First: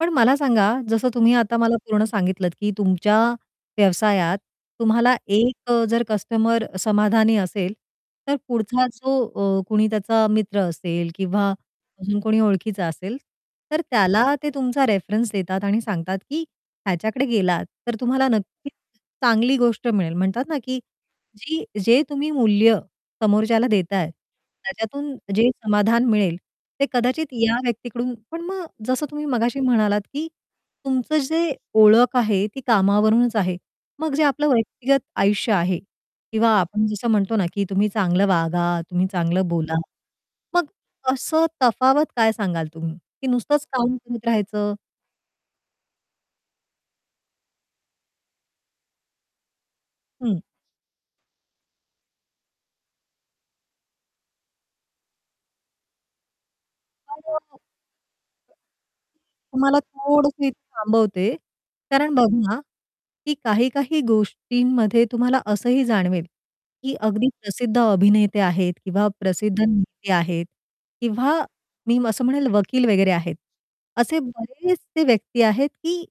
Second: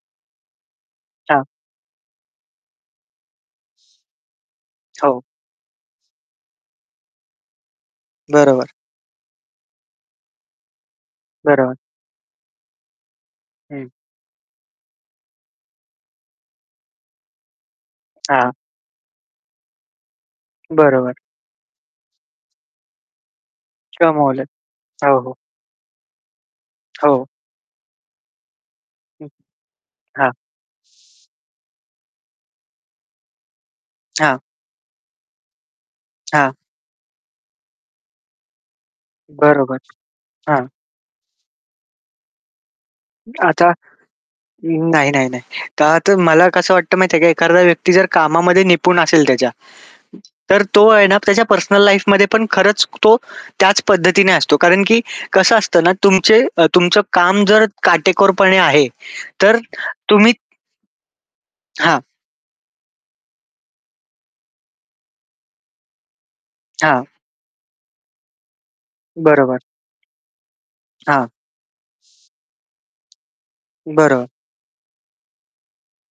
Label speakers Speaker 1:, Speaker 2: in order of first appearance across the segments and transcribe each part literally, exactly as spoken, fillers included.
Speaker 1: पण मला सांगा जसं तुम्ही
Speaker 2: हां.
Speaker 1: आता मला पूर्ण सांगितलंत, की तुमच्या व्यवसायात, तुम्हाला
Speaker 2: हो.
Speaker 1: एक अ, जर कस्टमर समाधानी असेल, तर
Speaker 2: बरोबर.
Speaker 1: पुढचा जो अ, कुणी त्याचा मित्र असेल किंवा
Speaker 2: बरोबर.
Speaker 1: अजून कोणी ओळखीचा असेल, तर
Speaker 2: हं.
Speaker 1: त्याला ते तुमचा रेफरन्स देतात आणि सांगतात की "ह्याच्याकडे गेलात तर तुम्हाला
Speaker 2: हां.
Speaker 1: नक्कीच चांगली गोष्ट मिळेल." म्हणतात ना की
Speaker 2: बरोबर.
Speaker 1: जी जे तुम्ही मूल्य समोरच्याला देताय
Speaker 2: कमवलंत.
Speaker 1: त्याच्यातून
Speaker 2: हो, हो.
Speaker 1: जे समाधान मिळेल, ते
Speaker 2: हो.
Speaker 1: कदाचित या व्यक्तीकडून पण मग जसं तुम्ही
Speaker 2: हं,
Speaker 1: मगाशी म्हणालात की
Speaker 2: हां.
Speaker 1: तुमचं जे ओळख आहे ती कामावरूनच आहे. मग जे
Speaker 2: हां.
Speaker 1: आपलं व्यक्तिगत आयुष्य आहे किंवा
Speaker 2: हां.
Speaker 1: आपण जसं म्हणतो ना की तुम्ही चांगलं वागा, तुम्ही चांगलं बोला.
Speaker 2: बरोबर,
Speaker 1: मग
Speaker 2: हां.
Speaker 1: असं तफावत काय सांगाल तुम्ही की नुसतंच
Speaker 2: आता
Speaker 1: काम करत राहायचं?
Speaker 2: नाही नाही नाही. तर मला कसं वाटतं माहिती आहे का? एखारदा व्यक्ती जर कामामध्ये निपुण असेल त्याच्या,
Speaker 1: हं.
Speaker 2: तर तो आहे ना त्याच्या पर्सनल लाईफमध्ये पण खरंच तो त्याच पद्धतीने असतो. कारण की कसं असतं ना तुमचे अ, तुमचं काम
Speaker 1: [unintelligible]
Speaker 2: जर काटेकोरपणे आहे तर
Speaker 1: तुम्हाला
Speaker 2: तुम्ही
Speaker 1: थोडसं इथं थांबवते
Speaker 2: हां.
Speaker 1: कारण बघा, की काही-काही गोष्टींमध्ये तुम्हाला असंही जाणवेल की
Speaker 2: हां.
Speaker 1: अगदी प्रसिद्ध अभिनेते आहेत किंवा
Speaker 2: बरोबर.
Speaker 1: प्रसिद्ध नेते आहेत
Speaker 2: हां.
Speaker 1: किंवा मी असं म्हणेल वकील वगैरे आहेत. असे
Speaker 2: बरं.
Speaker 1: बरेचसे व्यक्ती आहेत की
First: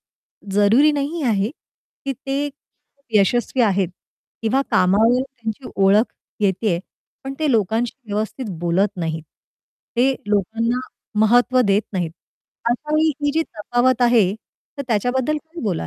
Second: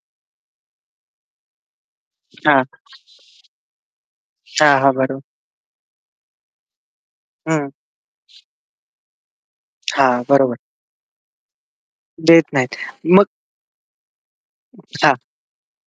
Speaker 1: जरुरी नाही आहे की ते
Speaker 2: हां.
Speaker 1: यशस्वी आहेत किंवा
Speaker 2: हां, हां बरो
Speaker 1: कामावर त्यांची ओळख येतेय, पण ते
Speaker 2: हं.
Speaker 1: लोकांशी व्यवस्थित बोलत नाहीत. ते
Speaker 2: हां. बरोबर.
Speaker 1: लोकांना महत्त्व देत नाहीत.
Speaker 2: देत नाहीत.
Speaker 1: अशावेळी
Speaker 2: मग
Speaker 1: ही जी तफावत आहे तर
Speaker 2: हां.
Speaker 1: त्याच्याबद्दल काय बोलाल?